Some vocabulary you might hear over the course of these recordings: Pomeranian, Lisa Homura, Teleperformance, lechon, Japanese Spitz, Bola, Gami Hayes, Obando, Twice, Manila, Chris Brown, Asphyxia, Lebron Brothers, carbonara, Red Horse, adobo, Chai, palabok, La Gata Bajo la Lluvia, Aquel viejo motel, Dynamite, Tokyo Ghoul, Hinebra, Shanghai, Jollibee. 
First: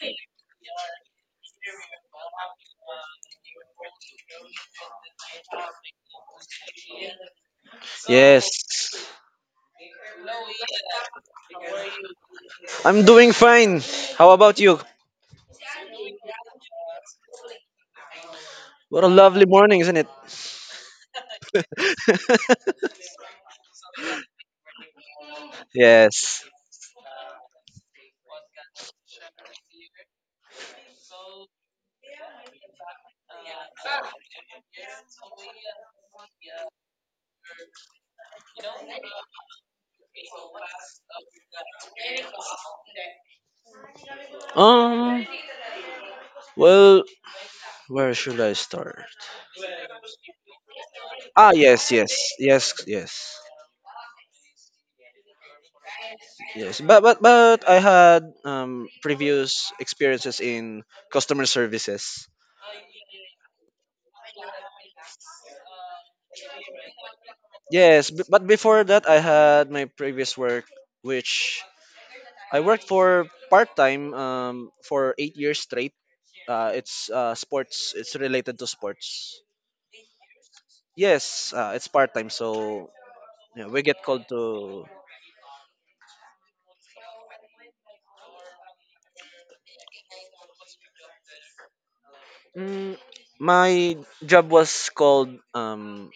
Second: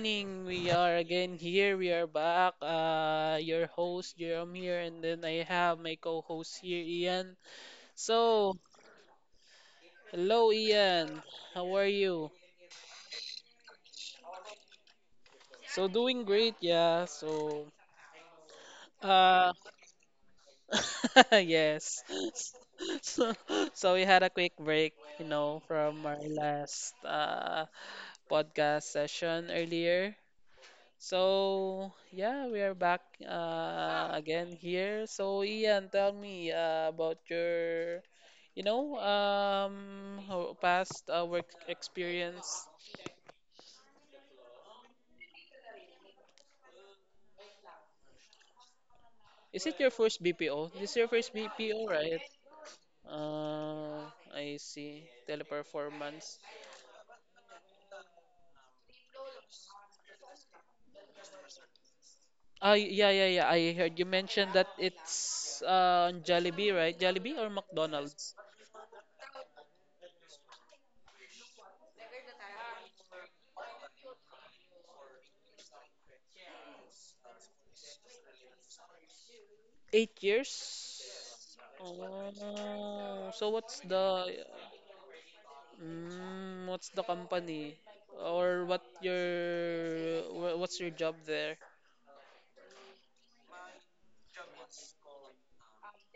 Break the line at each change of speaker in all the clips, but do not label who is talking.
morning. We are again here. We are back. Your host Jerome here, and then I have my co-host here, Ian. So,
Yes,
Hello, Ian. How are you?
I'm doing fine. How about you?
So, doing great, yeah.
What a lovely
Uh,
morning, isn't it?
yes. So, so we had a quick break, you know, from our
Yes.
last podcast session earlier. So yeah, we are back again here. So Ian, tell me about your past work experience.
Um, well, where should I start?
Is it your first BPO? This is your first
Ah,
BPO,
yes, yes,
right?
yes, yes.
Uh, I see. Teleperformance.
Yes, but I had previous experiences in customer services.
Yeah, yeah, yeah. I heard you mentioned that it's on Jollibee, right? Jollibee or
Yes, b-
McDonald's?
but before that I had my previous work which I worked for part-time for 8 years straight. It's sports, it's related to sports.
8 years.
Yes, it's part time, so
Oh, so what's
we get
the,
called to.
mm, what's the company? Or what's your job there?
Mm, my job was called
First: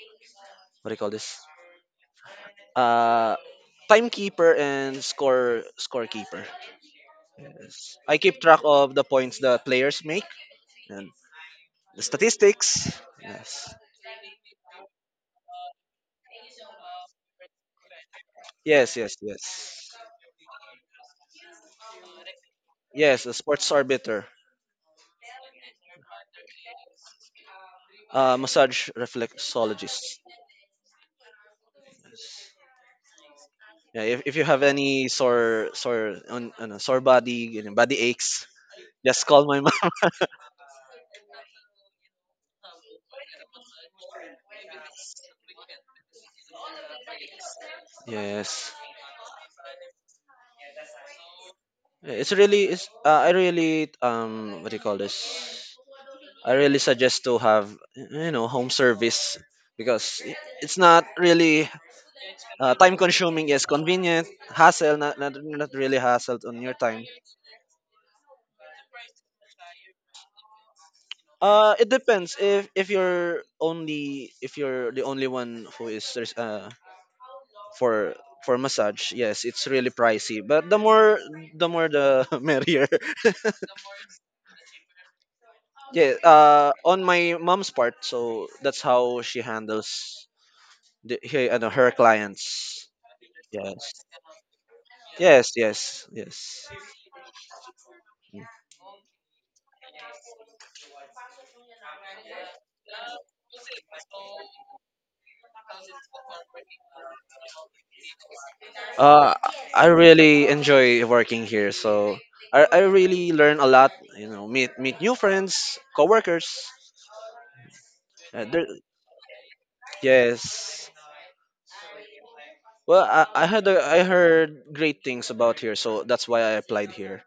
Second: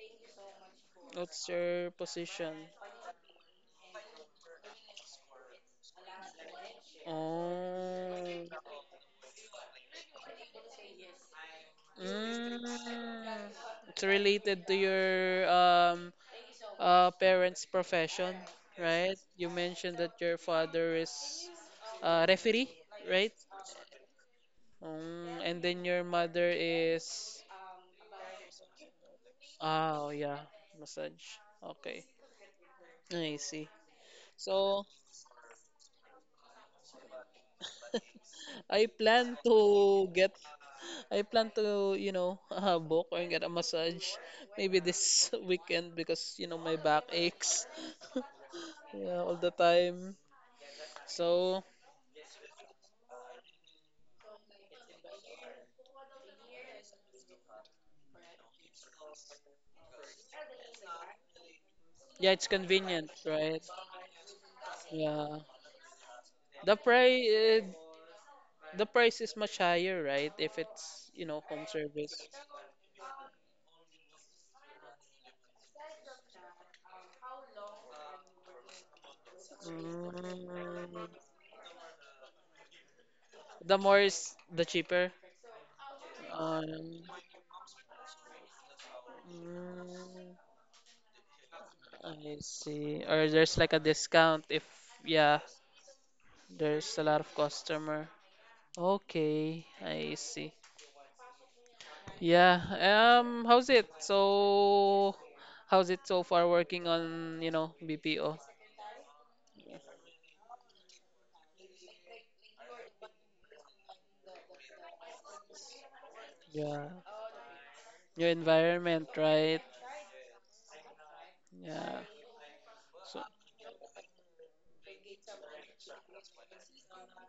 what do you call this?
What's your position?
Uh, timekeeper and scorekeeper. Yes, I keep
Oh.
track of the points the players make and the statistics.
Mm,
Yes,
it's related to your um parents' profession,
yes, yes,
right? You
yes,
mentioned that your father is a referee,
yes.
right?
A sports arbiter,
Mm, and then your mother is,
massage
ah, oh
reflexologist.
yeah, massage. Okay. I see.
Yeah, if you have
So
any sore sore on a sore body, body aches,
I
just
plan
call
to
my
get I plan to, you know, book or get a massage maybe this weekend because, you know, my back aches,
Yes,
yeah, all the time. So,
I really what do you call this? I really suggest to have home service because it's not really
yeah, it's
time
convenient,
consuming.
right?
Yes, convenient, hassle, not, not
Yeah.
not really hassle on your
The
time.
price the price is much higher, right? If it's, you know, home
It
service.
depends if you're only if you're the only one who is for for massage. Yes, it's really pricey, but the
Mm,
more the more the merrier.
the more is the cheaper.
Yeah,
Um,
on my mom's part, so that's how she handles
mm,
her
I
clients.
see. Or there's like a
Yes,
discount if, yeah,
yes, yes, yes.
there's a lot of customer. Okay, I see. Yeah. How's it? So, how's it so far working on, you know, BPO?
Uh, I really enjoy working here, so I really learn a lot. Meet new friends, coworkers.
Yeah. Your
There,
environment, right?
yes.
Yeah.
Well, I heard great things about here, so that's why I applied here.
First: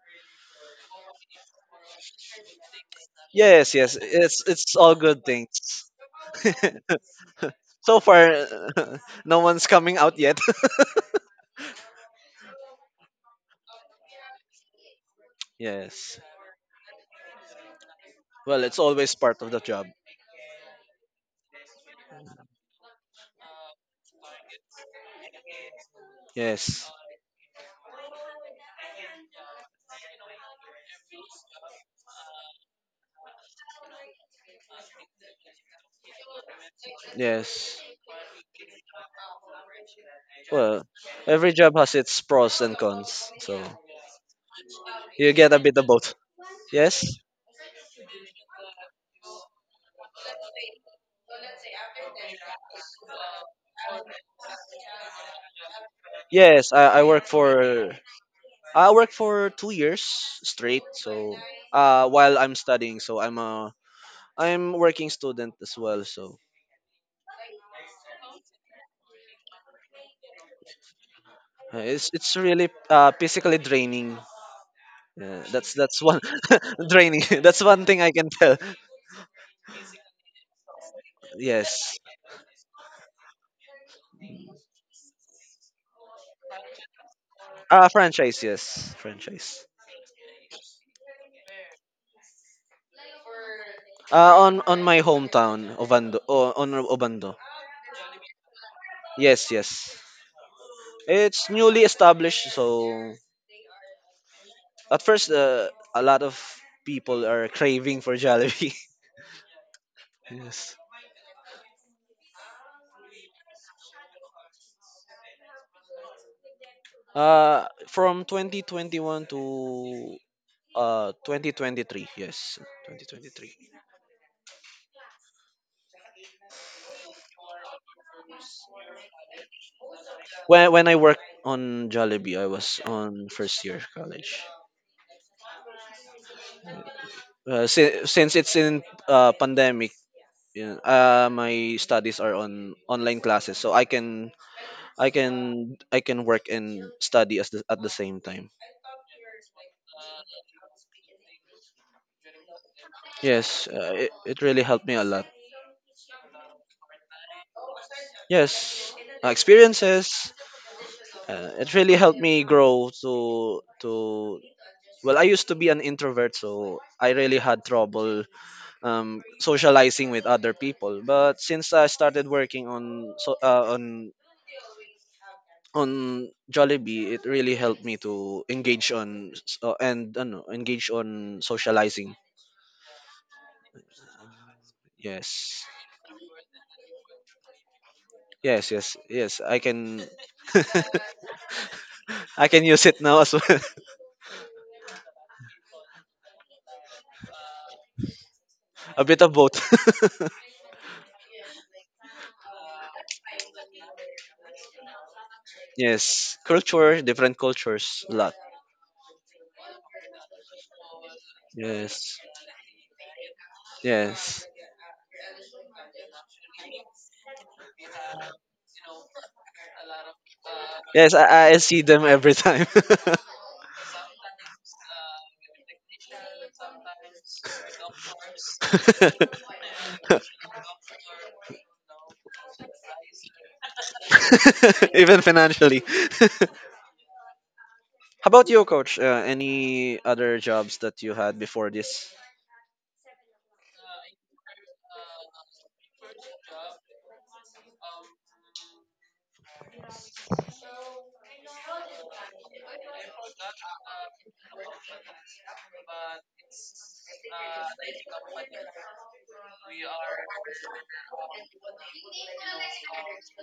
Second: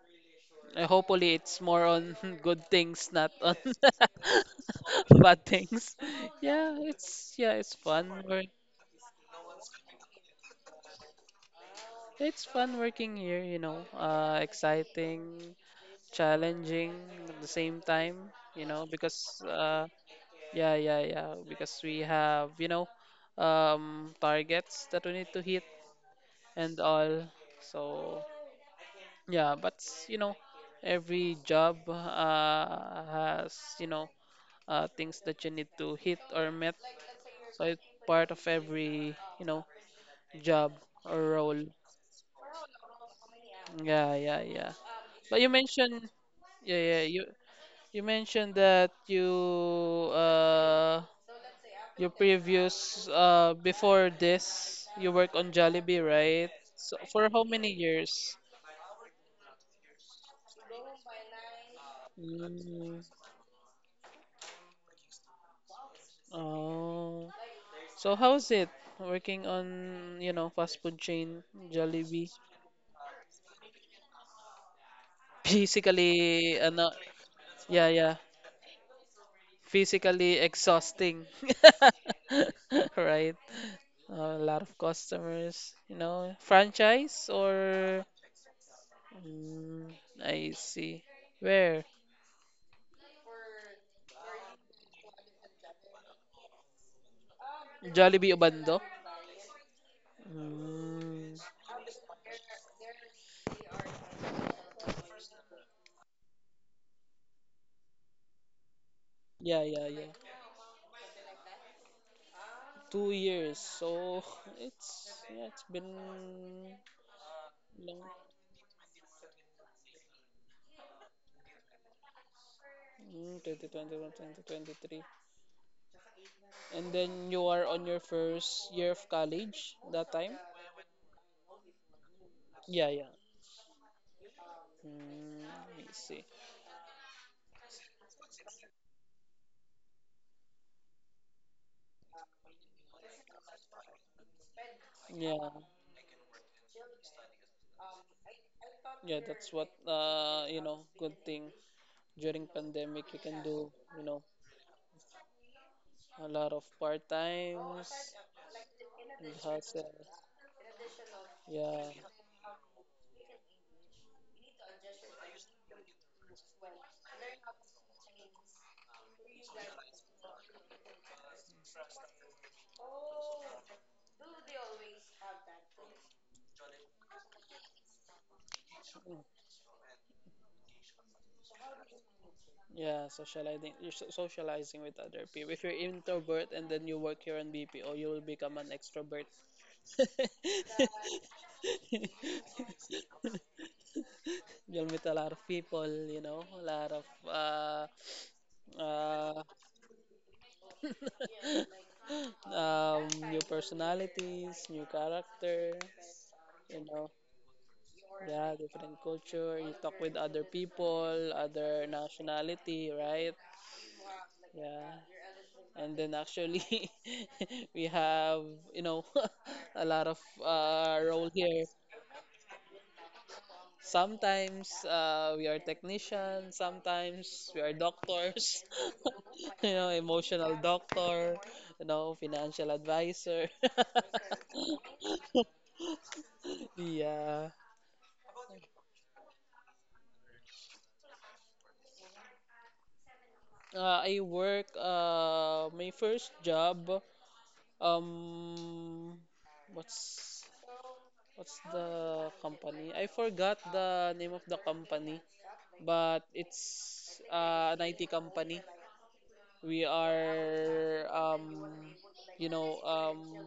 Hopefully it's more on good things, not on
Yes, yes, it's all good
bad
things.
things. Yeah, it's yeah, it's
So
fun
far,
work.
no one's coming out yet.
It's fun working here, you know. Exciting,
Yes.
challenging at the same time,
Well,
you
it's
know,
always
because
part of the job.
yeah, yeah, yeah. Because we have, you know, targets that we need to hit and
Yes.
all. So, yeah, but, you know, every job has, you know, things that you need to hit or met. So
Yes.
it's part of every, you know, job
Well,
or
every
role.
job has its pros and cons. So
Yeah, yeah, yeah.
you
But you
get a bit of
mentioned,
both.
yeah, yeah,
Yes.
you mentioned that you uh your previous, before this, you work on Jollibee, right?
Yes,
For how many years?
I work for 2 years straight. So while I'm studying,
Mm,
so I'm working student as well. So
oh. So how's it working on, you know, fast food chain
it's
Jollibee?
it's really physically draining. Yeah, that's one
Physically, ano,
draining. That's one
yeah,
thing I
yeah.
can tell.
Physically exhausting.
Yes.
Right. A lot of customers, you know, franchise
Uh,
or,
franchise, yes, franchise.
mm, I see. Where?
On my hometown, Obando, on Obando.
Jollibee Obando?
Yes, yes.
Mm.
It's newly established, so at first, a lot of people are craving for Jollibee.
Yeah, yeah, yeah.
Yes.
2 years. So it's yeah, it's been
From
long.
2021 to 2023. Yes,
Mm,
2023.
2021, 2023. And then you are on your first year of college that time?
When I worked on Jollibee, I was
Yeah, yeah.
on first year college.
Mm, I see.
Since it's in pandemic. Yeah. My studies are on online classes, so I can I
Yeah,
can I can work and study at the same time.
yeah, that's what you know, good thing during pandemic you can do,
Yes,
you
it,
know,
it really helped me a lot.
a lot of part times
Yes,
and hustle.
experiences. It
Yeah.
really helped me grow to. Well, I used to be an introvert, so I really had trouble socializing with other people. But since I started working on Jollibee, it really helped me to engage on s- and ano, engage on socializing.
Yeah, socializing, socializing with other people. If
Yes.
you're introvert and then you work here on BPO, you will become an
Yes, yes,
extrovert.
yes. I can I can use it now as well.
You'll meet a lot of people, you know, a lot of
A bit of
uh,
both.
new personalities, new character,
Yes.
you
Culture,
know,
different cultures, a lot.
yeah, different culture. You talk with other people, other
Yes.
nationality, right?
Yes.
Yeah, and then actually we have, you know, a lot of
Yes,
role
I
here.
see them every time.
Sometimes we are technicians, sometimes we are doctors, you know, emotional doctor, you know, financial advisor.
Even financially.
Yeah,
How about you, coach? Any other jobs that you had before this?
I work my first job, um what's what's the company? I forgot the name of the company, but it's an IT company. We are, you know,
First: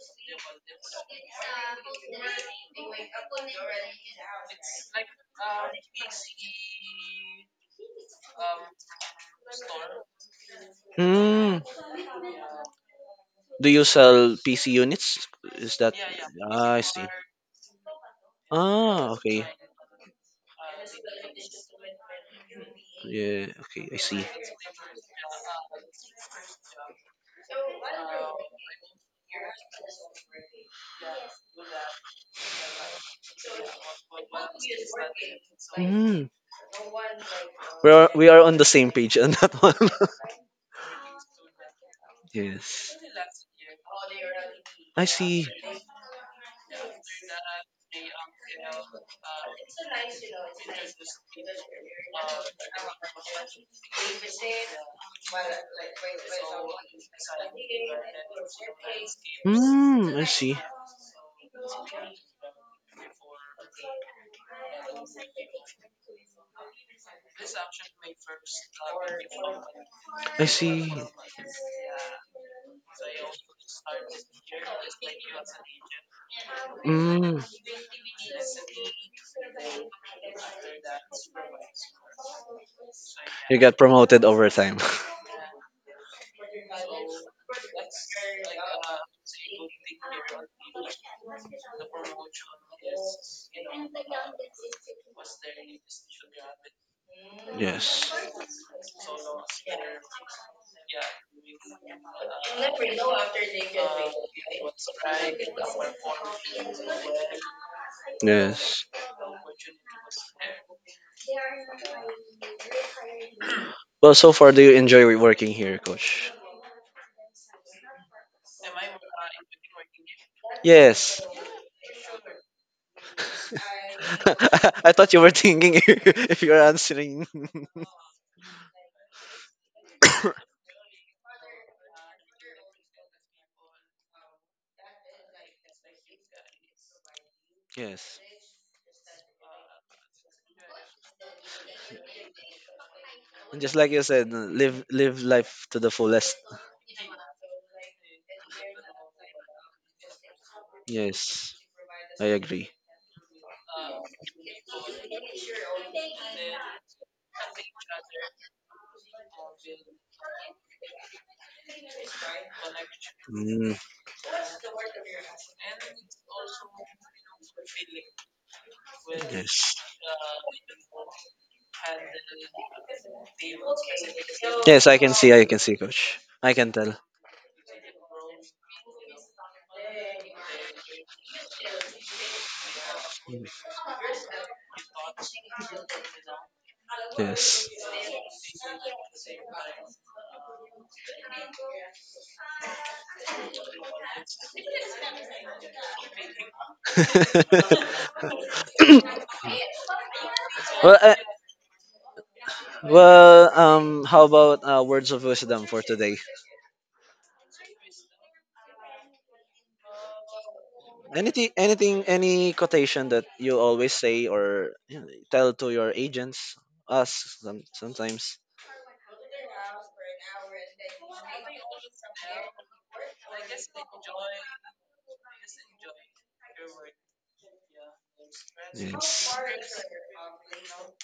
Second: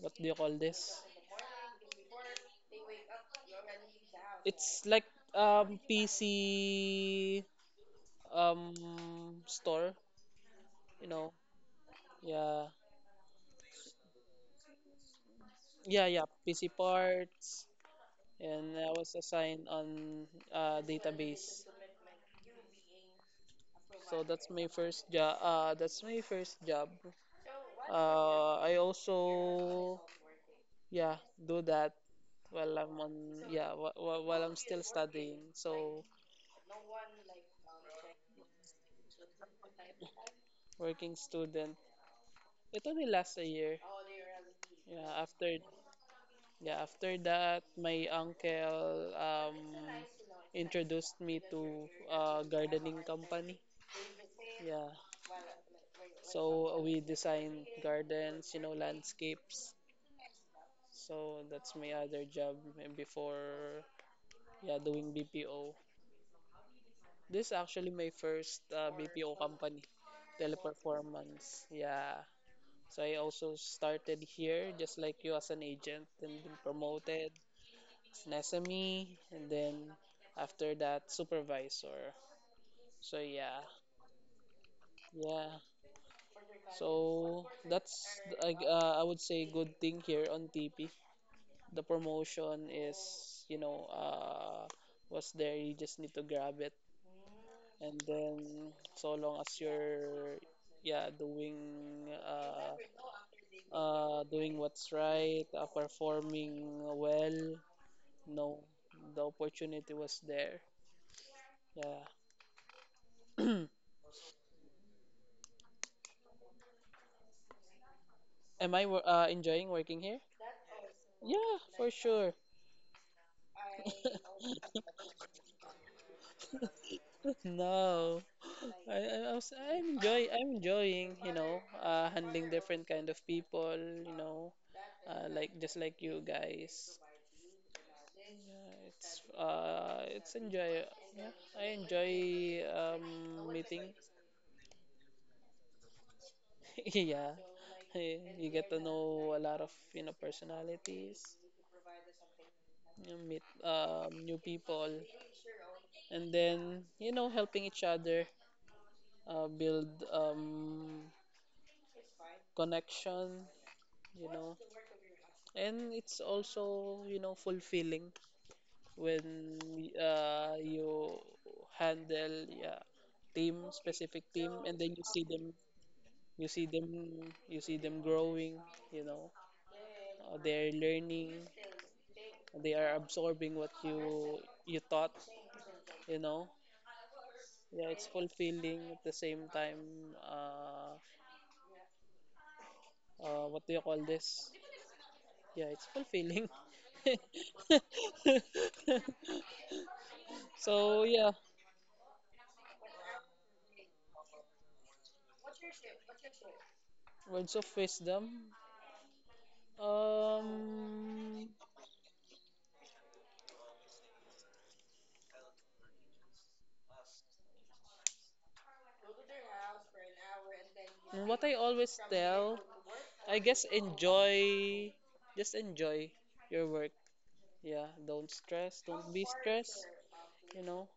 what do you call this? It's like, PC, um, store, you know.
Hmm.
Yeah,
Do you sell PC units? Is that.
yeah, yeah. PC
Ah, I see.
parts, and I
Ah,
was
okay.
assigned on database.
Yeah, okay, I see.
So that's my first job. I also, yeah, do that while I'm on, yeah, wh wh while I'm still studying. So,
Hmm. We are on the same page on that one.
working student. It
Yes.
only lasts a year.
I
Yeah,
see.
after, yeah, after that, my uncle introduced me to a gardening company. Yeah. So we design gardens, you know, landscapes.
Mm, I see.
So that's my other job before, yeah, doing BPO. This is actually my first BPO company,
I see.
teleperformance. Yeah, so I also started here, just like you, as an agent, and been promoted
Mm,
as an SME, and then after that, supervisor. So
you
yeah,
got promoted over time.
yeah. So that's like I would say good thing here on TP. The promotion is, you know, was there. You just need to grab it, and
Yes.
then so long as you're, yeah, doing doing what's right, performing well. No,
Yes.
the opportunity was there. Yeah.
Well, so far, do you enjoy working here, Coach?
Am I enjoying working here?
Yes.
Yeah, for sure.
I thought you were thinking if you were answering.
No, I'm enjoying, you know, handling different kind of people, you know, like just like you guys.
Yes.
Yeah, I enjoy
And just
meeting.
like you said, live life to the fullest.
Yeah, eh, you get to know a lot of, you know, personalities.
Yes, I agree.
You meet new people, and then, you know, helping each other build, connection,
Mm,
you know, and it's also, you know, fulfilling when
yes,
you handle, yeah, team specific team and
yes, I
then
can see, I can see, coach. I can tell.
you see them growing, you know, they're learning, they are absorbing what you taught, you know.
Yes.
Yeah, it's fulfilling at the same time, uh, what do you call this yeah, it's fulfilling.
well,
So
uh,
yeah,
well, how about words of wisdom for today?
words of wisdom.
Anything,
Um,
anything, any quotation that you always say or tell to your agents, us sometimes.
what I always tell, I guess, enjoy, just enjoy your work. Yeah, don't stress, don't be
Yes.
stressed, you know,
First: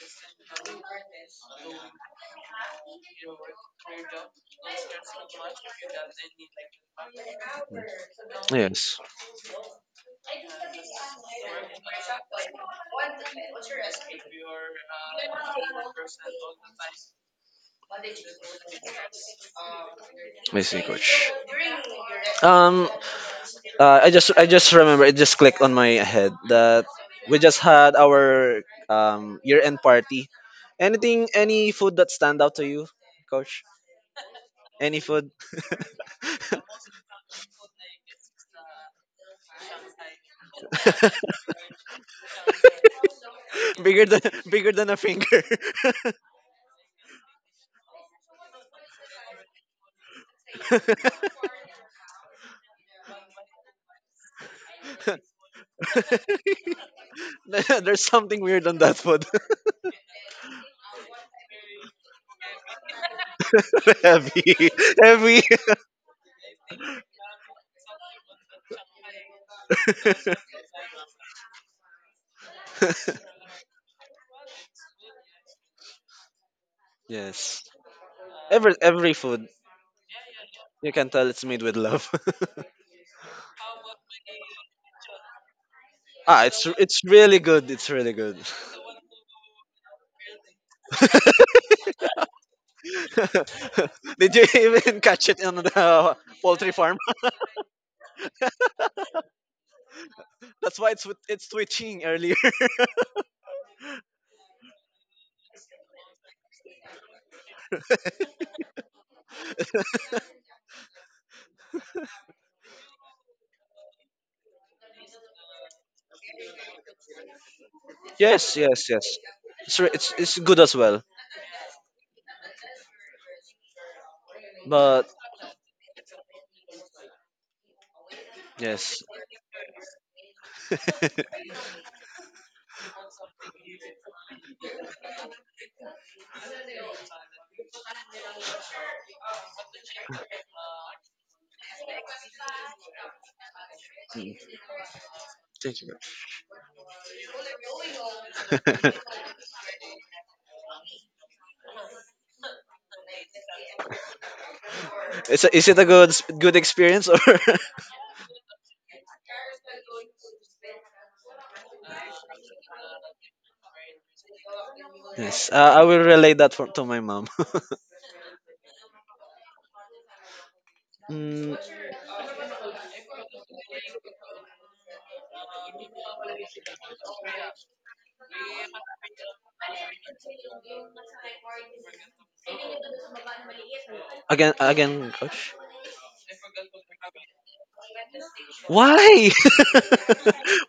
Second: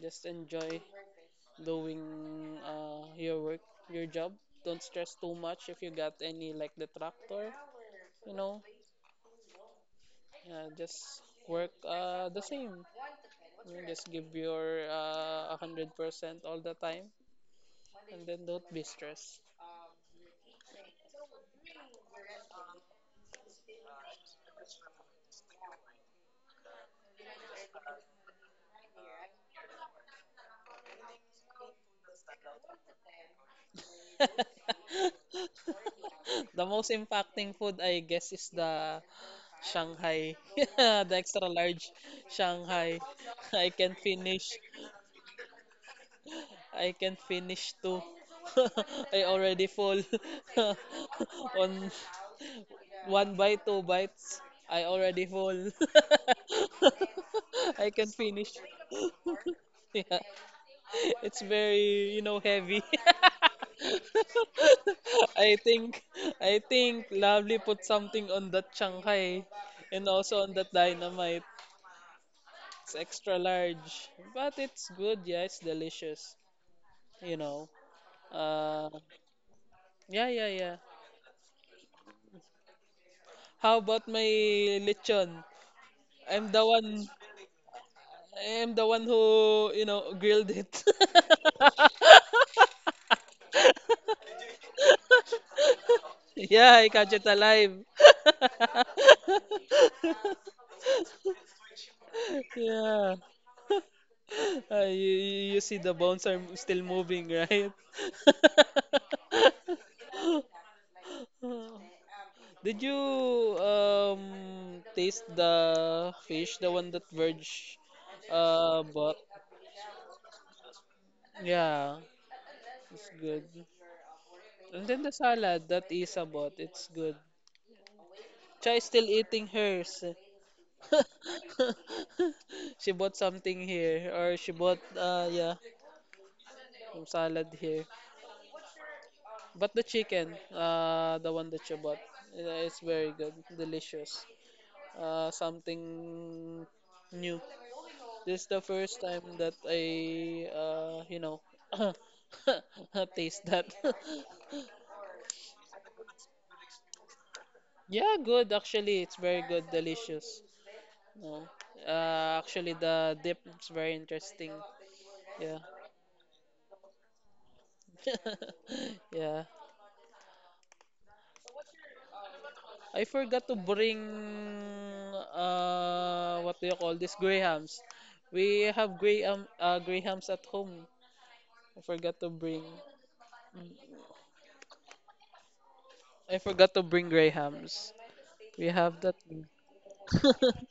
just enjoy doing your work, your job. Don't stress too much if you got any like detractor, you know,
Yes.
yeah, just work the same. You just give your 100% all the time, and then don't be stressed.
I see, coach. Um, I just remember it just clicked on my head that we just had our year end party. Anything, any food that stand out to you, coach? Any food
The most impacting food, I guess, is the Shanghai, the extra large Shanghai. I can
bigger than
finish.
bigger than a finger.
I can finish too. I already fall on one bite, two bites. I already fall. I
There's
can
something
finish.
weird on that food.
Yeah, it's very, you know, heavy.
Heavy. Heavy.
I think, I think Lovely put something on that Shanghai and also on that Dynamite. It's extra large, but it's good. Yeah, it's delicious. You
Yes.
know.
Every
Uh,
every food
yeah, yeah, yeah.
you can tell it's made with love.
How about my lechon?
Ah,
I'm the
it's
one.
really good. It's really good.
I'm the one who, you know, grilled it.
Did you even catch it on the poultry
Yeah, I
farm?
catch it alive.
That's why it's it's twitching earlier.
Yeah. You see the bones are still moving, right? Did you taste the fish, the one that Verge
Yes, yes,
bought?
yes. It's re- it's good as well.
Yeah, it's good. And then
But
the salad that Isa bought, it's good. Chai
yes.
still eating hers. She bought something here, or she bought, yeah, some salad here. But the chicken, the one that she bought, it's very good, delicious.
Mm.
Uh,
Thank you.
something new. This is the
Man.
first time that I, you know, taste that.
Is it a good experience or?
Yeah, good actually. It's very good, delicious. No, actually the dip is very interesting.
Yes,
Yeah,
I will relay that to my mom.
yeah.
mm,
I forgot to bring, what do you call this? Grahams. We have grahams at home. I forgot to bring. Mm,
again, again, coach.
I forgot to bring grahams. We have the.
Why?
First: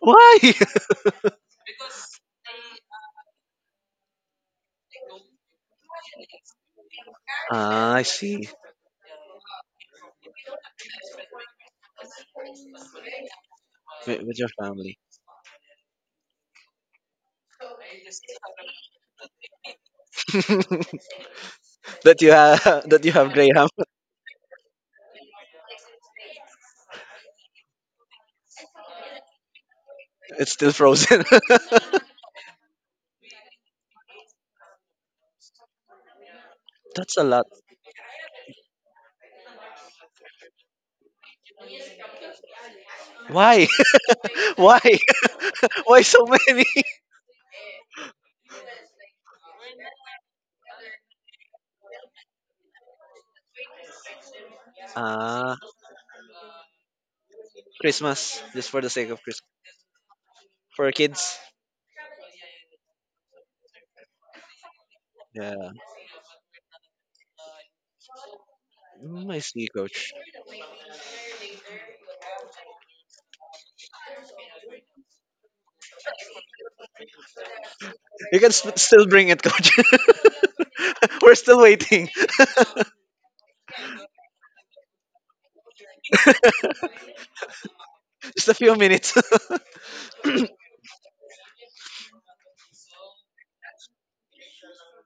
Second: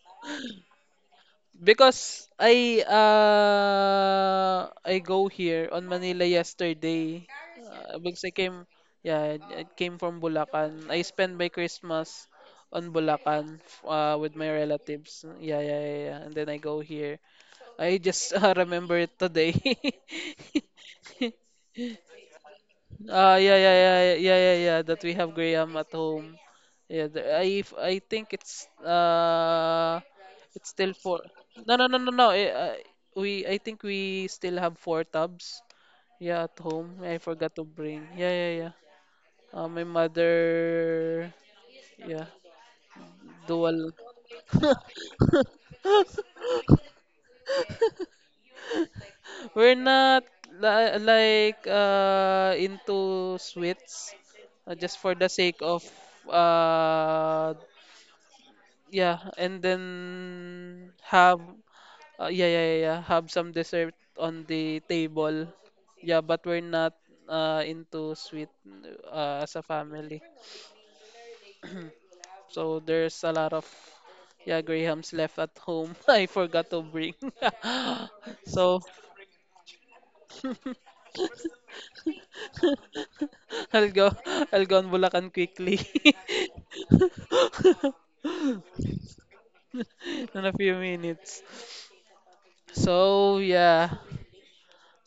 Why?
Because I go here on Manila yesterday.
Ah, I
Because I
see.
came, yeah, I came from Bulacan. I spent my Christmas on Bulacan
With,
with
with your
my
family.
relatives. Yeah, yeah, yeah, yeah. And then I go here. I just remember it today.
That you have
Ah, yeah,
Graham.
yeah, yeah, yeah, yeah, yeah. That we have Graham at home. Yeah, I think
It's
it's
still
still four.
frozen.
No, no, no, no, no. Eh, we I think we still have four tubs. Yeah, at home. I
That's a lot.
forgot to bring. Yeah, yeah, yeah. My mother. Yeah,
Why?
dual.
Why? Why so many?
We're not like into sweets, just for the
Ah,
sake of uh
Christmas just for the sake
yeah,
of Christmas.
and then
For kids.
have, yeah, yeah, yeah, yeah, have some dessert on the table.
Yeah,
Yeah, but we're not into sweet,
mm, I
as a
see, coach.
family. So there's a lot of, yeah, Grahams left at home. I forgot to bring.
You can
So
still bring it, coach. We're still waiting.
I'll go I'll go on Bulacan quickly.
Just a few minutes.
In a few minutes. So yeah,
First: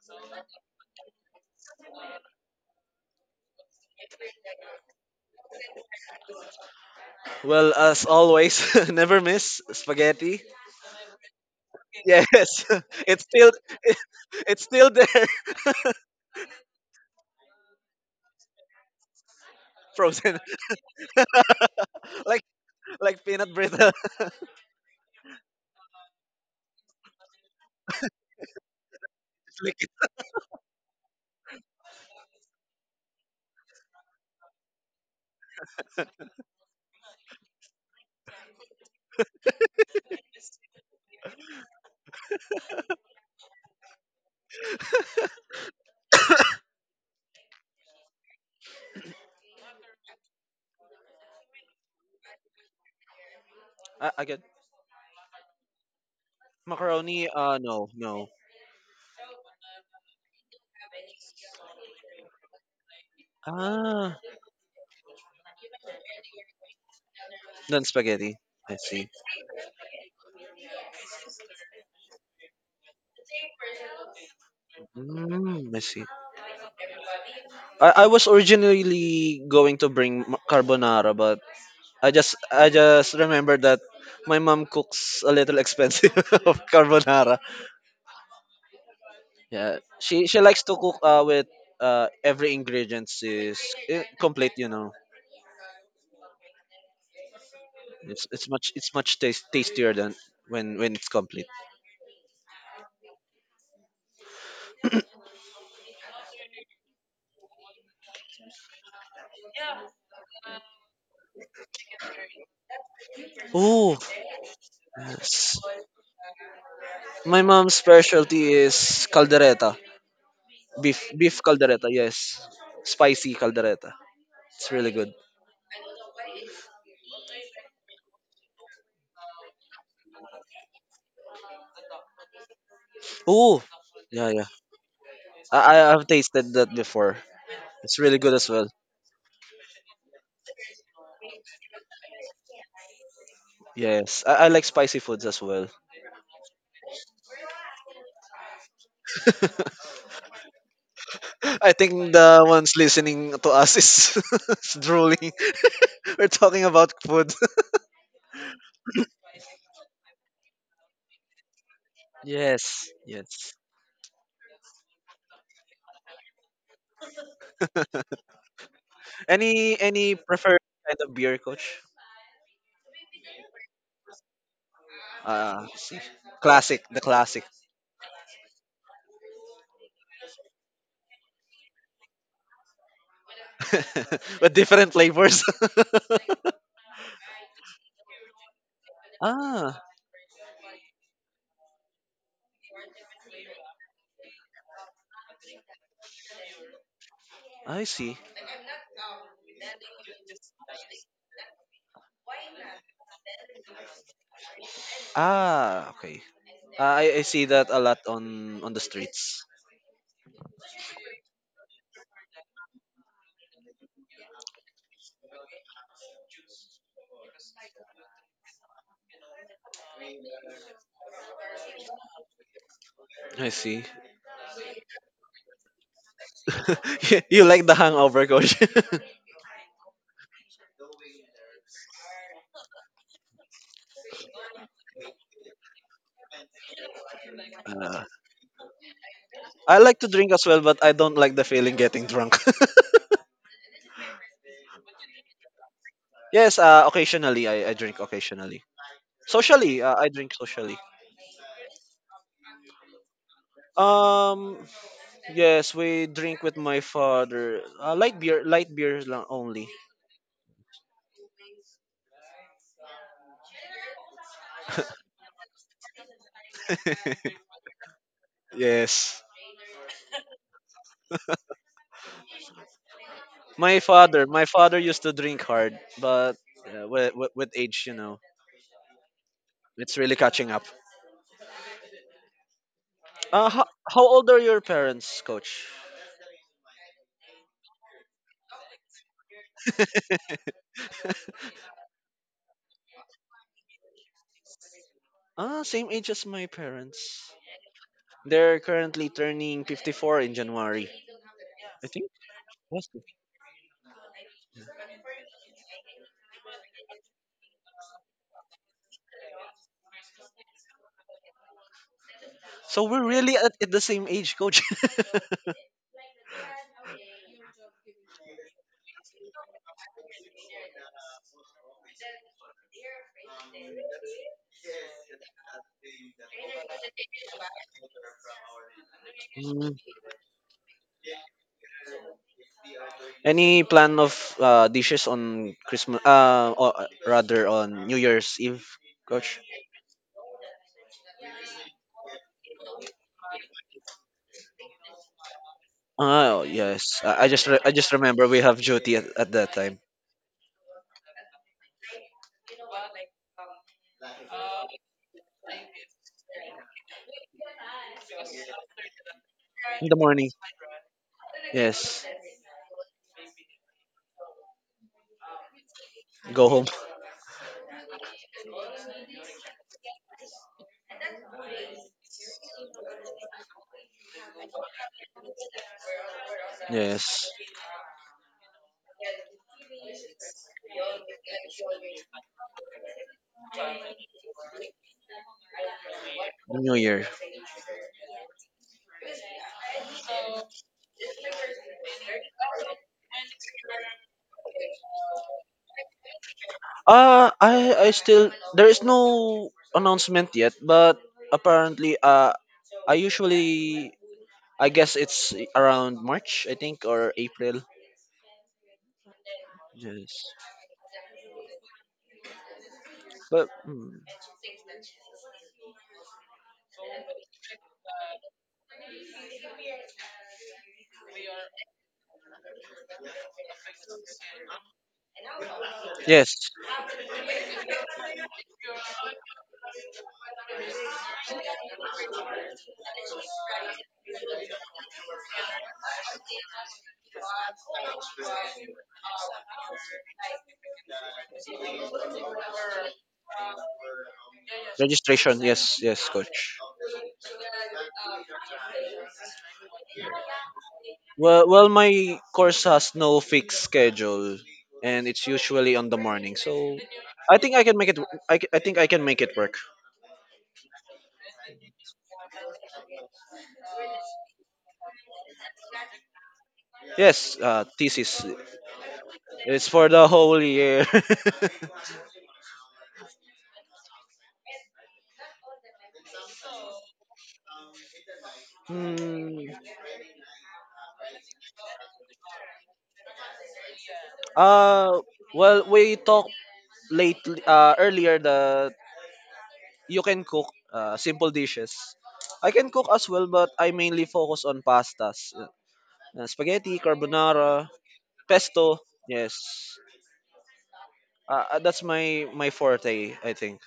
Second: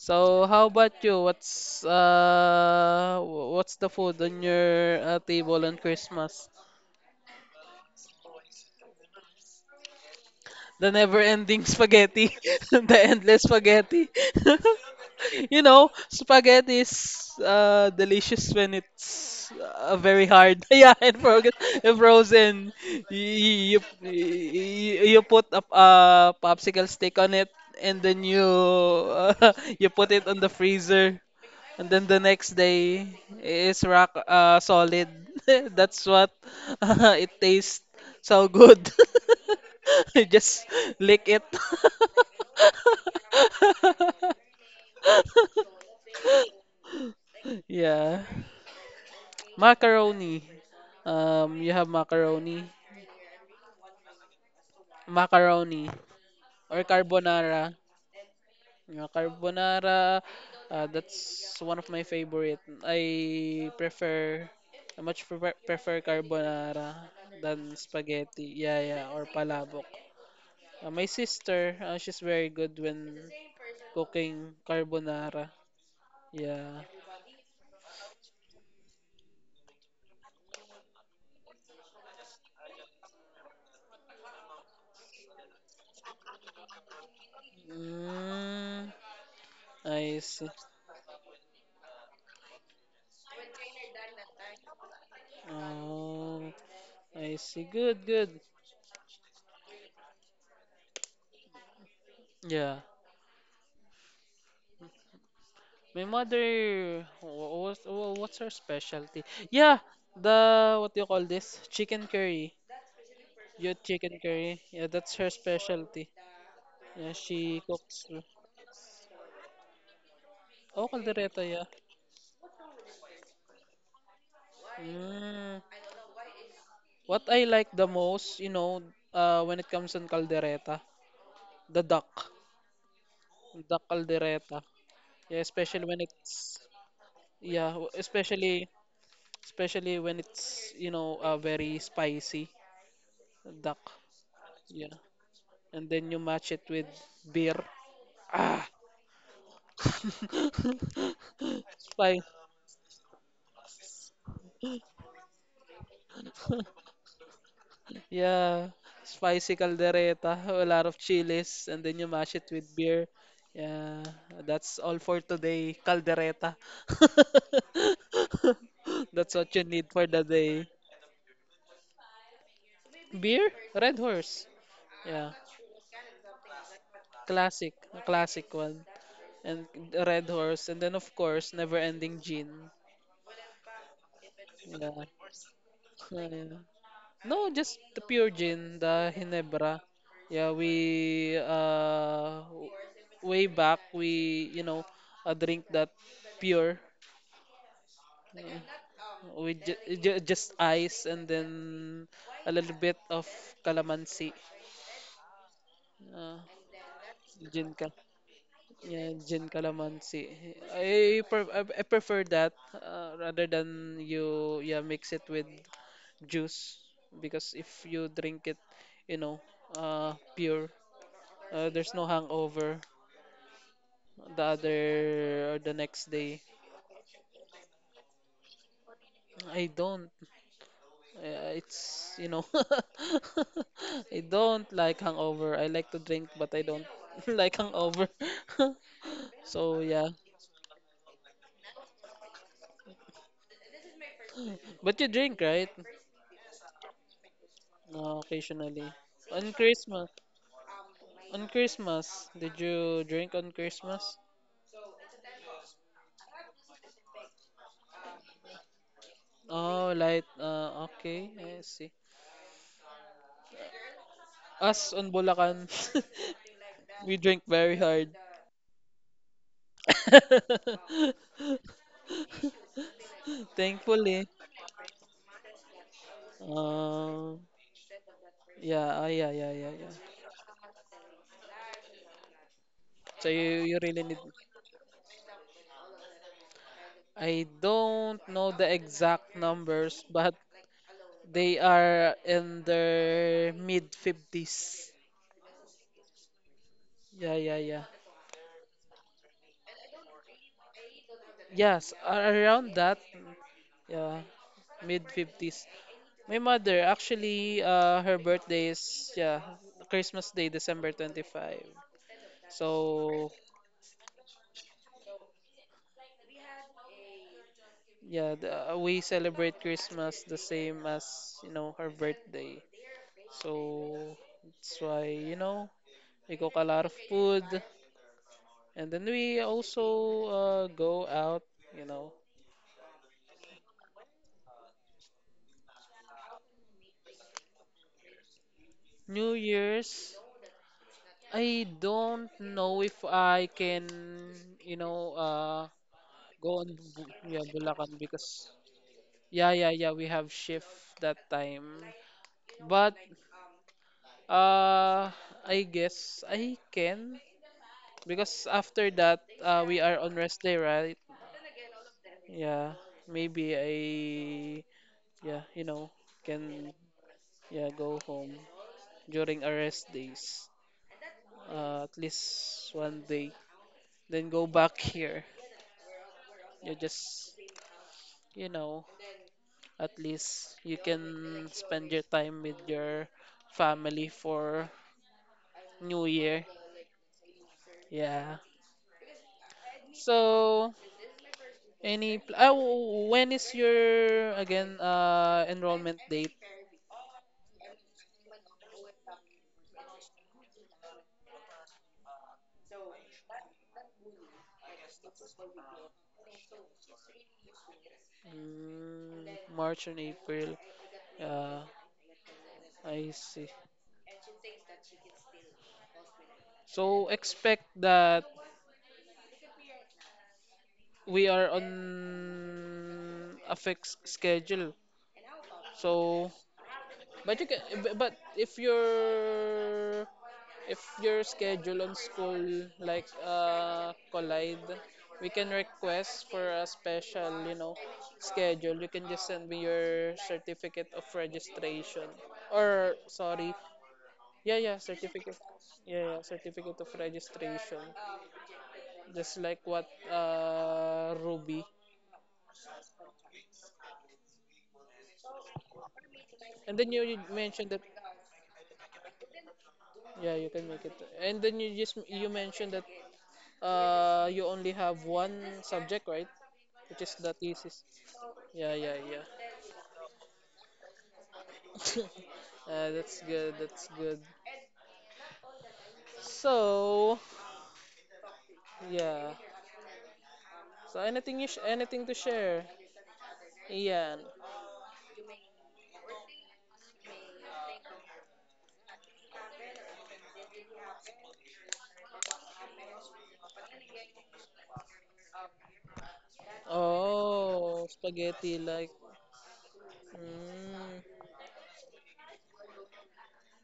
so how about you? What's the food on your table on Christmas?
Well, as always, never miss spaghetti.
The never-ending spaghetti,
Yes.
the
It's
endless
Still,
spaghetti.
it's still there.
You know, spaghetti is delicious when it's very
Frozen,
hard. Yeah, and frozen. And frozen.
like peanut
You,
brittle.
you you put a, popsicle stick on it, and then you
Like,
you put it on the freezer. And then the next day is rock, solid. That's what it tastes so good. You just lick it. Yeah. Macaroni. You have macaroni,
again,
macaroni or
macaroni. Uh,
carbonara.
no, no.
Yeah, carbonara, that's one of my favorite. I
Ah,
prefer, I much prefer, prefer carbonara than
then spaghetti.
spaghetti.
I
Yeah, yeah,
see.
or palabok. My sister, she's very good when cooking carbonara.
Mm, I see.
Yeah.
I was originally going to bring carbonara, but I just remembered that my mom cooks a little expensive of carbonara.
Mm,
Yeah,
I
she
see.
likes to cook with every ingredient is complete. You know.
Oh, I see. Good,
It's,
good.
it's much it's much tastier than when it's complete.
Yeah. My mother, what's her specialty? Yeah, what do you call this? Chicken curry. Your
Oh,
chicken curry. Yeah, that's her
yes.
specialty. Yeah,
My
she.
mom's specialty is
Oh,
beef
caldereta, yeah.
caldereta. Yes, spicy caldereta. It's really good.
Mm. What I like the most, when it comes on caldereta, the duck.
Oh,
Duck
yeah, yeah.
caldereta. Yeah, especially when
I've
it's,
tasted that before.
yeah,
It's really good as well.
especially, especially when it's, very spicy duck.
Yes, I like
Yeah.
spicy foods as well.
And then you match it with beer. Ah,
I think
spice.
the ones listening to us is, is drooling. We're talking about food.
Yeah, spicy caldereta, a lot of chilies, and then you mash it with
Yes,
beer.
yes.
Yeah, that's all for today, caldereta. That's what you
Any
need for
any
the
preferred
day.
kind of beer, coach?
Beer? Red Horse. Yeah,
See, classic, the classic,
classic, a classic one. And Red Horse, and then of course, Never Ending Gin.
but
Yeah.
different flavors.
Yeah. No, just the pure gin, the
Ah,
Hinebra. Yeah, we way back we drink that pure.
I see.
Yeah. We just ice and then a little bit of calamansi.
Ah, okay.
Uh,
Ah, I see that
gin
a
cal
lot on the
Yeah,
streets.
gin calamansi. I prefer that, rather than you mix it with juice, because if you drink it, you know, pure, there's no hangover
I see.
the other or the next day.
You like the hangover, coach.
I don't. Uh, it's you know, I don't like hangover. I like to drink, but I don't like
Uh,
hangover.
I
So
like to
yeah,
drink as well, but I don't like the feeling getting drunk.
but you drink, right?
Yes, occasionally I drink occasionally.
Occasionally. On
Socially, I
Christmas,
drink socially.
on Christmas, did you drink on Christmas?
Um, yes, we drink with my father. Light beers lang only.
Oh, light. Okay, I see. Us on Bulacan, we drink very hard.
Yes. My father,
Thankfully.
my father used to drink hard, but with, with,
Um,
with age,
yeah, ah, yeah, yeah, yeah, yeah.
it's really catching up.
So
Uh,
you,
how,
you
how
really need.
old are your parents, coach?
I don't know the exact numbers, but they are in their mid 50s.
Ah, same age as my parents.
Yeah, yeah, yeah.
They're currently turning 54 in January. I
Yes,
think.
a- around that. Yeah, mid 50s. My mother, actually, her birthday is, yeah, Christmas Day, December 25.
So we're
So
really at the same age, coach.
yeah, we celebrate Christmas the same as, her birthday. So that's why, we cook a lot of food, and then we
Mm.
also go out. You know,
Any plan of dishes on Christmas? Or rather on New Year's Eve,
New
Coach.
Year's. I don't know if I can, you know uh,
Oh
go on
yes,
Yeah
I just
Bulacan,
remember we
because
have duty at
yeah
that
yeah
time
yeah we have shift that time, but uh I guess I can. Because after that, we
in the
are on
morning.
rest day, right?
Yes,
Yeah, maybe I, yeah, you know,
go home.
can yeah go home during our rest days, at least one day. Then go back here. You
Yes,
just, you know, at least you can spend your time with your family for New Year.
New Year.
Yeah. So any pl- ah, w- w- when is your again enrollment date?
I still there is no announcement yet, but apparently I usually I guess it's around March I think or April.
Mm, March and
Yes.
April. Yeah, I
But
see. So expect that we are on a fixed schedule. So,
yes,
but if your, if your schedule on school like collide, we can request for a special, schedule. You can just send me your certificate of registration or sorry, yeah, yeah, certificate.
registration. Yes, yes,
Yeah, yeah,
coach.
certificate of registration. Just like what
Well,
Ruby.
well, my course has no fixed schedule, and it's usually on the morning.
And
So
then you
I think I
mentioned
can
that,
make it. I think I can make it work.
yeah, you can make it. And then you mentioned that you only have one subject, right? Which is the
Yes,
thesis.
thesis.
Yeah, yeah, yeah.
It's for the whole year.
Uh, that's good. That's good. So, yeah.
Hmm.
So anything to share? Ian.
Uh, well, we talked late earlier that you can cook simple dishes. I can cook as well, but I mainly focus on pastas, spaghetti, carbonara,
Oh, spaghetti
pesto.
like,
Yes,
mm.
that's my forte. I think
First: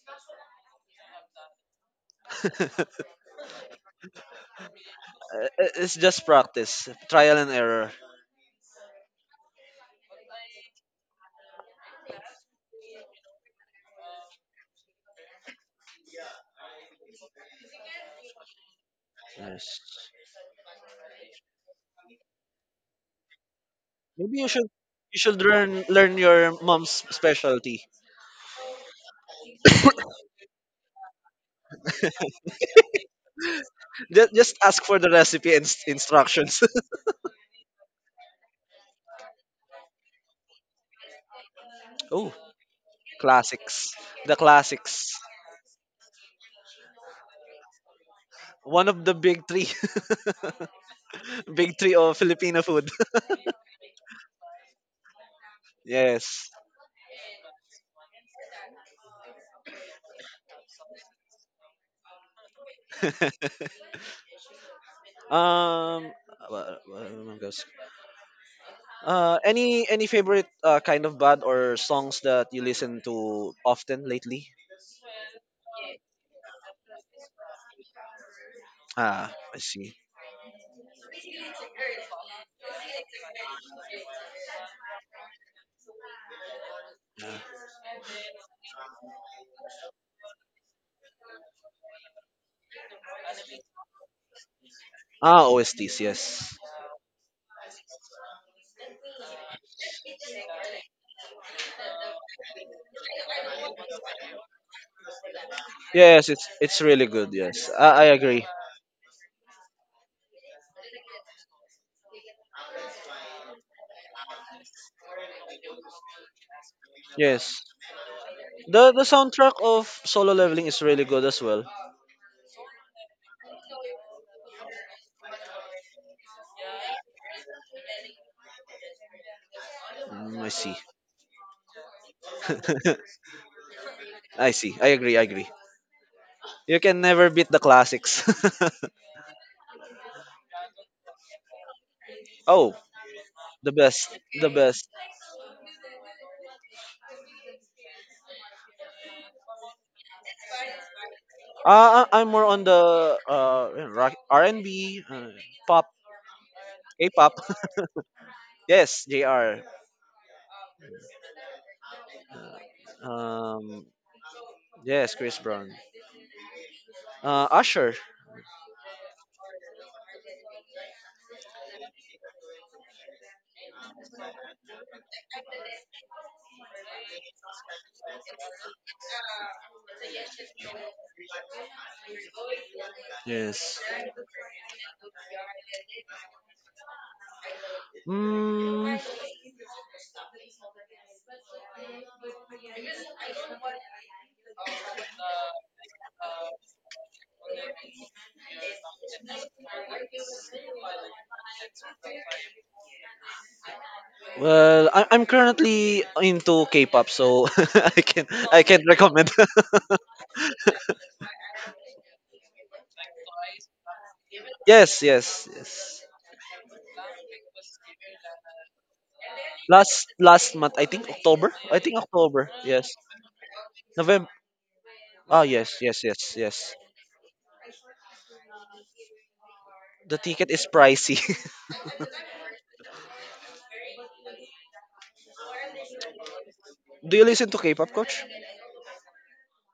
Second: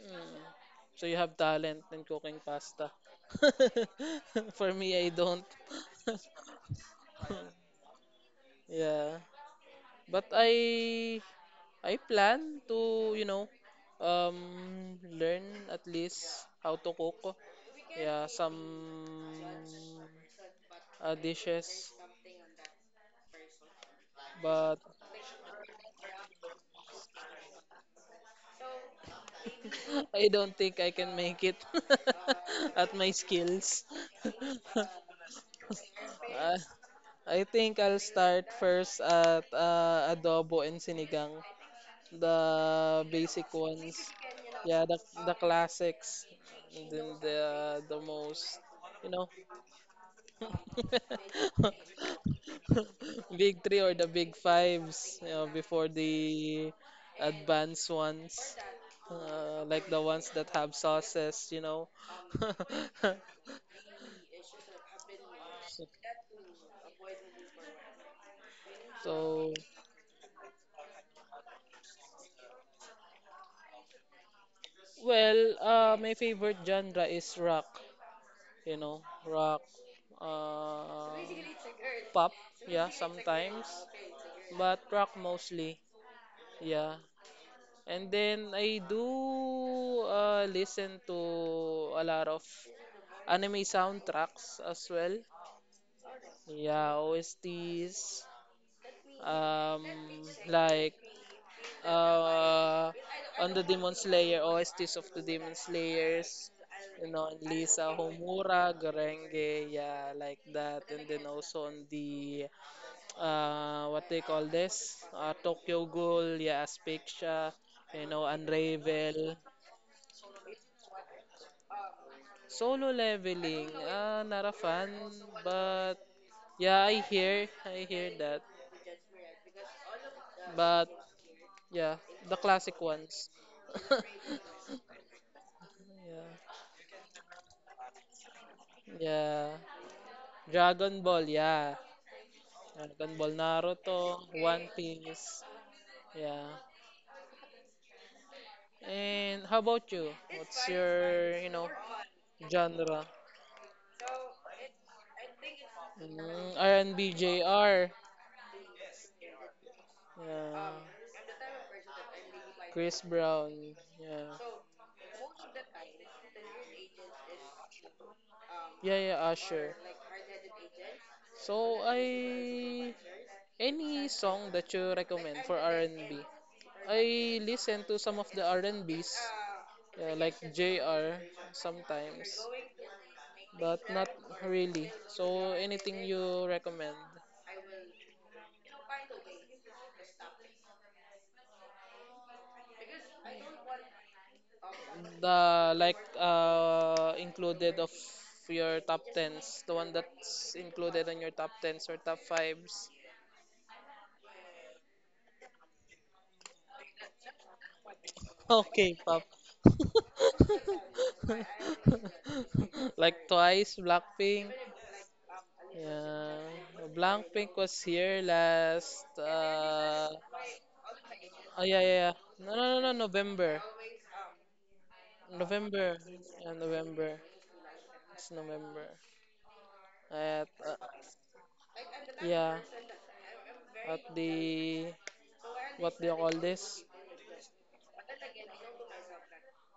Mm. So you have talent in cooking pasta. For me, I don't.
Uh, it's just practice, trial and error.
Yeah. But I plan to, learn at least how to cook. Yeah, some
Yes.
dishes,
Maybe you should
but
you should learn your mom's specialty.
I don't think I can make it at my skills.
Just ask for the recipe and
Uh,
instructions.
I think I'll start first at adobo and sinigang,
Oh,
the basic
classics.
ones.
The
Yeah, the
classics.
the classics, and then the most,
One of
you
the
know,
big three. Big three of Filipino food.
big three or the big fives, before
Yes.
the advanced ones, like the ones that have sauces, you know.
Um. Wha- wha- what goes-
So,
any favorite kind of band or songs that you listen to often lately?
well, my favorite genre is rock. you know,
Ah, I
Rock,
see.
uh, pop, yeah, sometimes, but rock mostly, yeah.
Yeah.
And then I do listen to a lot of anime soundtracks as well.
Ah, OSTs. Yes.
Yeah, OSTs, um, like uh, on the Demon Slayer, OSTs of the Demon
Yes, it's
Slayers,
it's
you
really
know,
good.
and
Yes,
Lisa
I agree.
Homura, Gorenge, yeah, like that. And then also on the, what they call this, Tokyo Ghoul, yeah, Asphyxia,
Yes.
you know,
The
Unravel,
soundtrack of Solo Leveling is really good as well.
Solo Leveling, not a fan, but yeah, I hear that.
Mm, I see.
But yeah, the classic ones.
I see. I agree. I agree.
Yeah.
You can never beat the classics.
Yeah. Dragon Ball, yeah.
Oh,
Dragon Ball,
the
Naruto,
best. The
One
best.
Piece, yeah. And how about you? What's your, you know,
I'm more on
genre?
the yeah, R&B, pop,
Mm, R&B,
K-pop.
BJR.
Yes, JR.
Yeah. Chris Brown,
Um,
yeah.
yes, Chris Brown. Usher.
Yeah, yeah, Usher. So I, any song that you recommend for R&B? I listen to some of the R&Bs, like J.R. sometimes, but
Yes.
not really. So anything you recommend?
Mm,
The, included of your top tens, the one that's included on your top tens or top fives.
well, I'm currently into K-pop, so I can
Okay, pop.
recommend.
Like Twice, Blackpink.
Yes, yes, yes.
Yeah. Blackpink was here last
Last month, I think October.
oh yeah
I
yeah
think
yeah.
October.
No,
Yes,
November.
November. Ah, yes,
November.
yes, yes,
Yeah,
yes.
November. It's November.
The
At
ticket is pricey.
yeah. At the, what do you call this?
Do you listen to K-pop, coach?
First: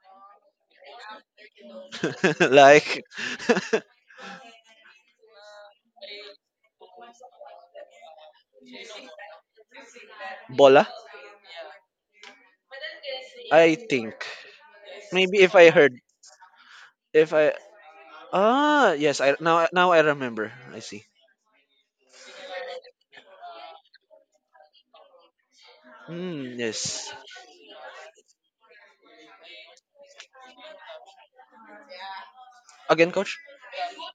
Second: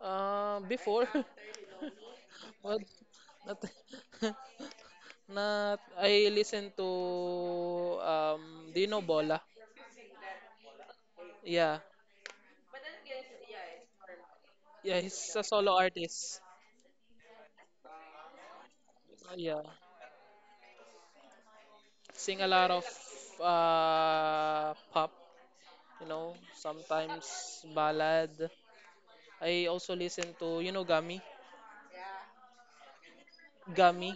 Uh, before what
Like
not not I listen to, do you know Bola.
Bola?
Yeah.
I think,
Yeah, he's
maybe
a
if I
solo
heard,
artist.
if I, yes, I,
Yeah.
now I remember. I see.
Sing a lot of pop, you know,
Mm, yes.
sometimes ballad. I also listen to, you know, Gami.
Again, coach.
Gami.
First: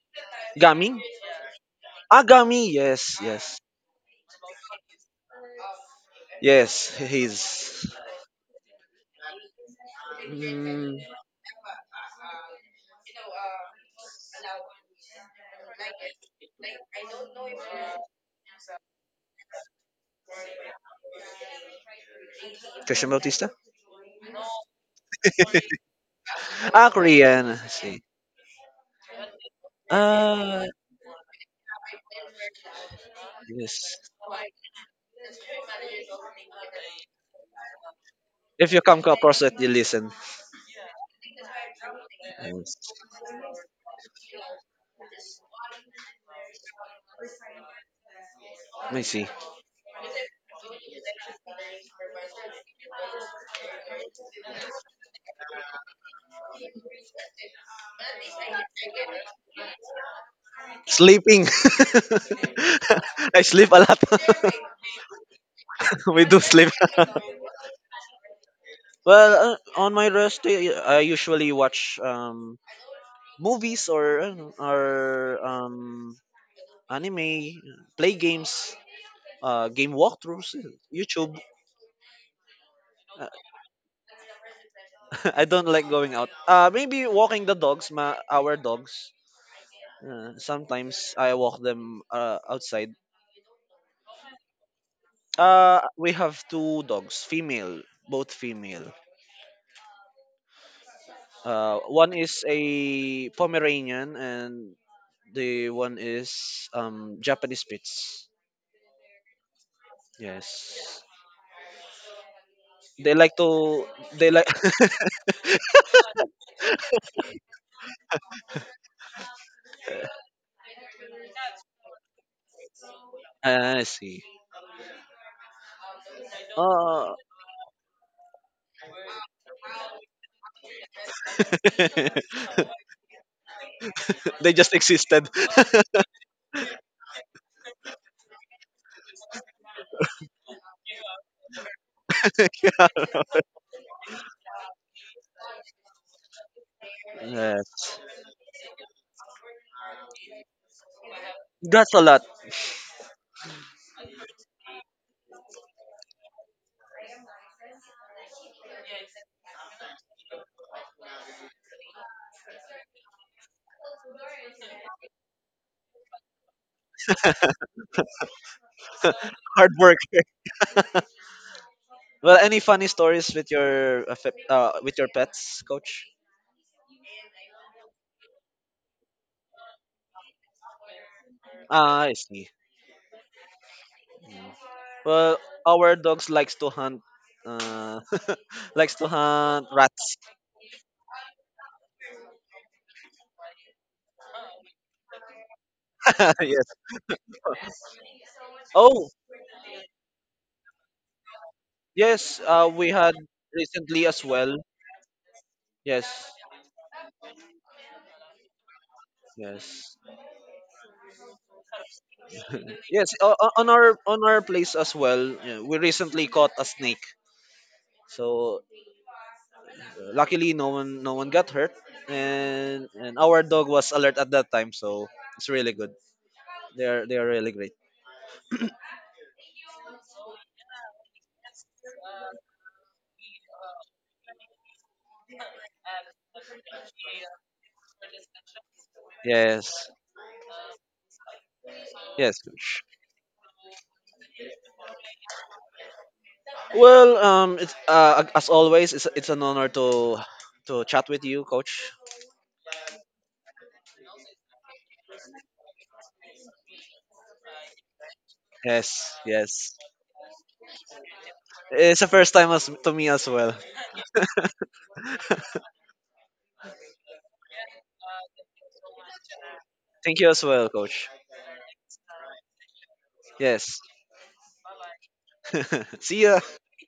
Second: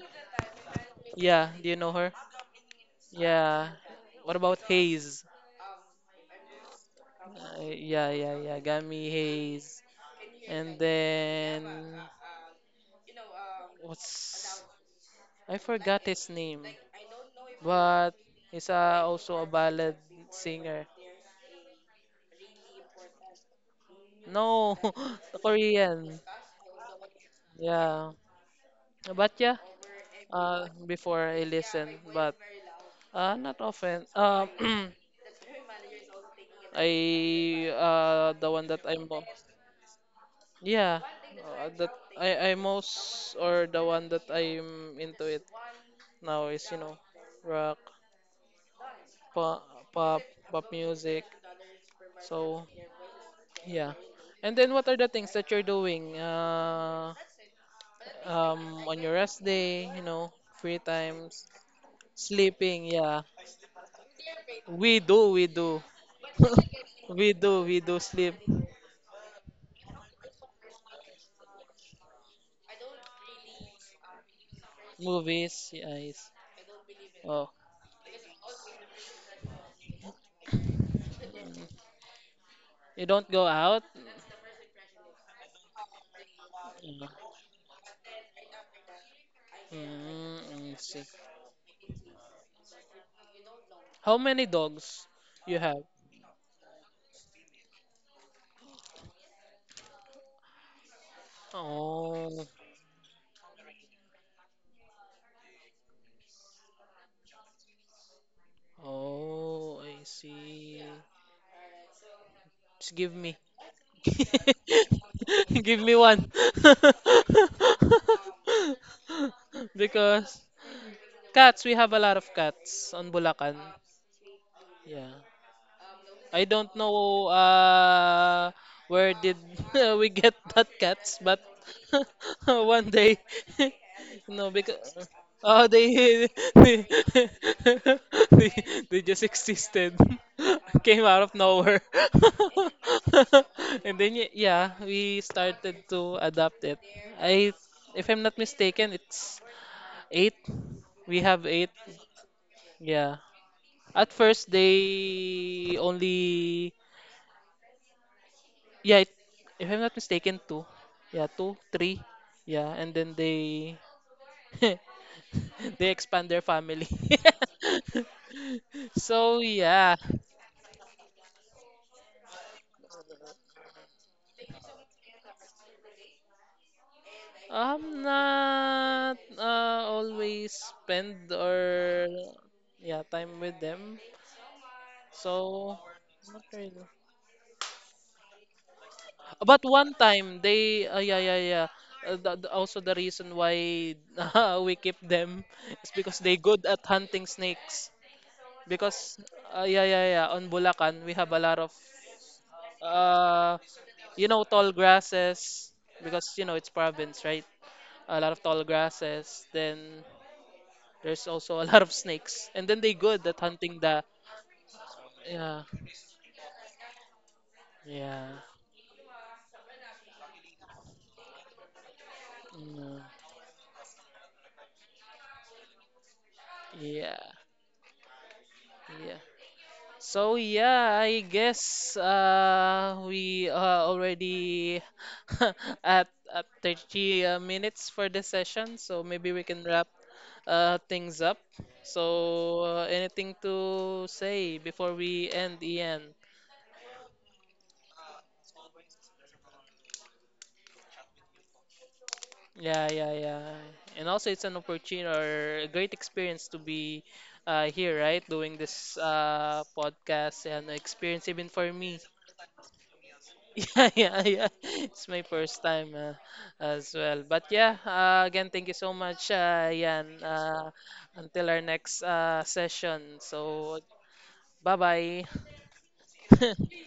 Gaming.
Yeah, do you know her?
Ah, Gami. Yes, yes,
Yeah. What about Hayes?
yes. He's
Yeah, yeah, yeah. Gami Hayes. And
mm,
then what's I forgot his name, but he's also a ballad singer.
Christian Bautista.
No, the Korean.
Ah, Korean. I see.
Yeah. But yeah,
Ah,
before I listen, but not often.
yes.
I the one
If
that
you come
I'm mo-
across it, you listen.
Yeah, that I
Yes.
most or the one that I'm into it now is, rock,
I see.
pop, pop, pop music. So yeah, and then what are the things that you're doing? On your rest day, you know, free time,
Sleeping.
sleeping. Yeah,
I sleep a lot.
we do, we do.
We do sleep.
We do sleep.
Well, on my rest day, I usually watch movies or
Movies,
um,
yes. Oh.
anime, play games, game walkthroughs, YouTube.
Mm. You don't go out?
I don't like going out. Uh,
Mm,
maybe walking the dogs, ma our dogs. Uh,
mm, I see.
sometimes I walk them outside.
How many dogs you
Uh,
have?
we have two dogs, female, both female. One
Oh,
is a Pomeranian and the one is Japanese Spitz.
oh, I see.
Yes,
Just give
they
me.
like to. They like.
Give me one. Because cats, we have a lot of cats on Bulacan.
I see.
Yeah. I don't
Uh,
know where did we get that cats, but one day, no,
they just
because
existed.
oh, they they, they they just existed, came out of nowhere, and then yeah, we started to adopt it. I,
Yeah.
if I'm not mistaken, it's eight. We have eight.
That's a lot.
Yeah. At first, they only. Yeah, it, if I'm not mistaken, two. Yeah, two, three. Yeah, and then they they expand their family. So
Hard work.
yeah,
Well, any funny stories with with your pets, coach?
I'm not always spend
Ah,
or
I see.
yeah time with them.
Mm. Well,
So
our dogs
not
likes to
really.
hunt. Uh, Likes to
But
hunt
one
rats.
time they yeah yeah yeah. Also the reason why we keep them is because they
Yes.
good at hunting snakes.
Oh,
Because yeah yeah yeah, on Bulacan we have a lot of
yes. We had
uh
recently as
you know
well.
tall grasses,
Yes.
because you know it's province, right, a lot of tall grasses, then
Yes.
there's also a lot of snakes and then they
Yes.
good
o-
at
o- On
hunting
our
the,
on our place as well. Yeah,
yeah
we recently caught a snake.
yeah,
So luckily, no one got hurt, and
mm,
and our dog was alert at that time. So it's really good. They are they
yeah
are really great.
yeah. So yeah, I guess we already at 30 minutes for this session, so maybe we can
Yes,
wrap things up.
yes.
So
Coach.
anything to say before we end, Ian?
Well, it's as always, it's an honor to chat with you, Coach.
Yeah, yeah, yeah. And also, it's an opportunity or a great experience to be here, right? Doing this
Yes, yes.
podcast and experience even for
It's
me.
the first time to me as well.
Yeah, yeah, yeah. It's my first time as well. But yeah, again, thank you so much,
Thank
Yan.
you as well, Coach.
Until our next session.
Yes.
So, bye bye.
See ya.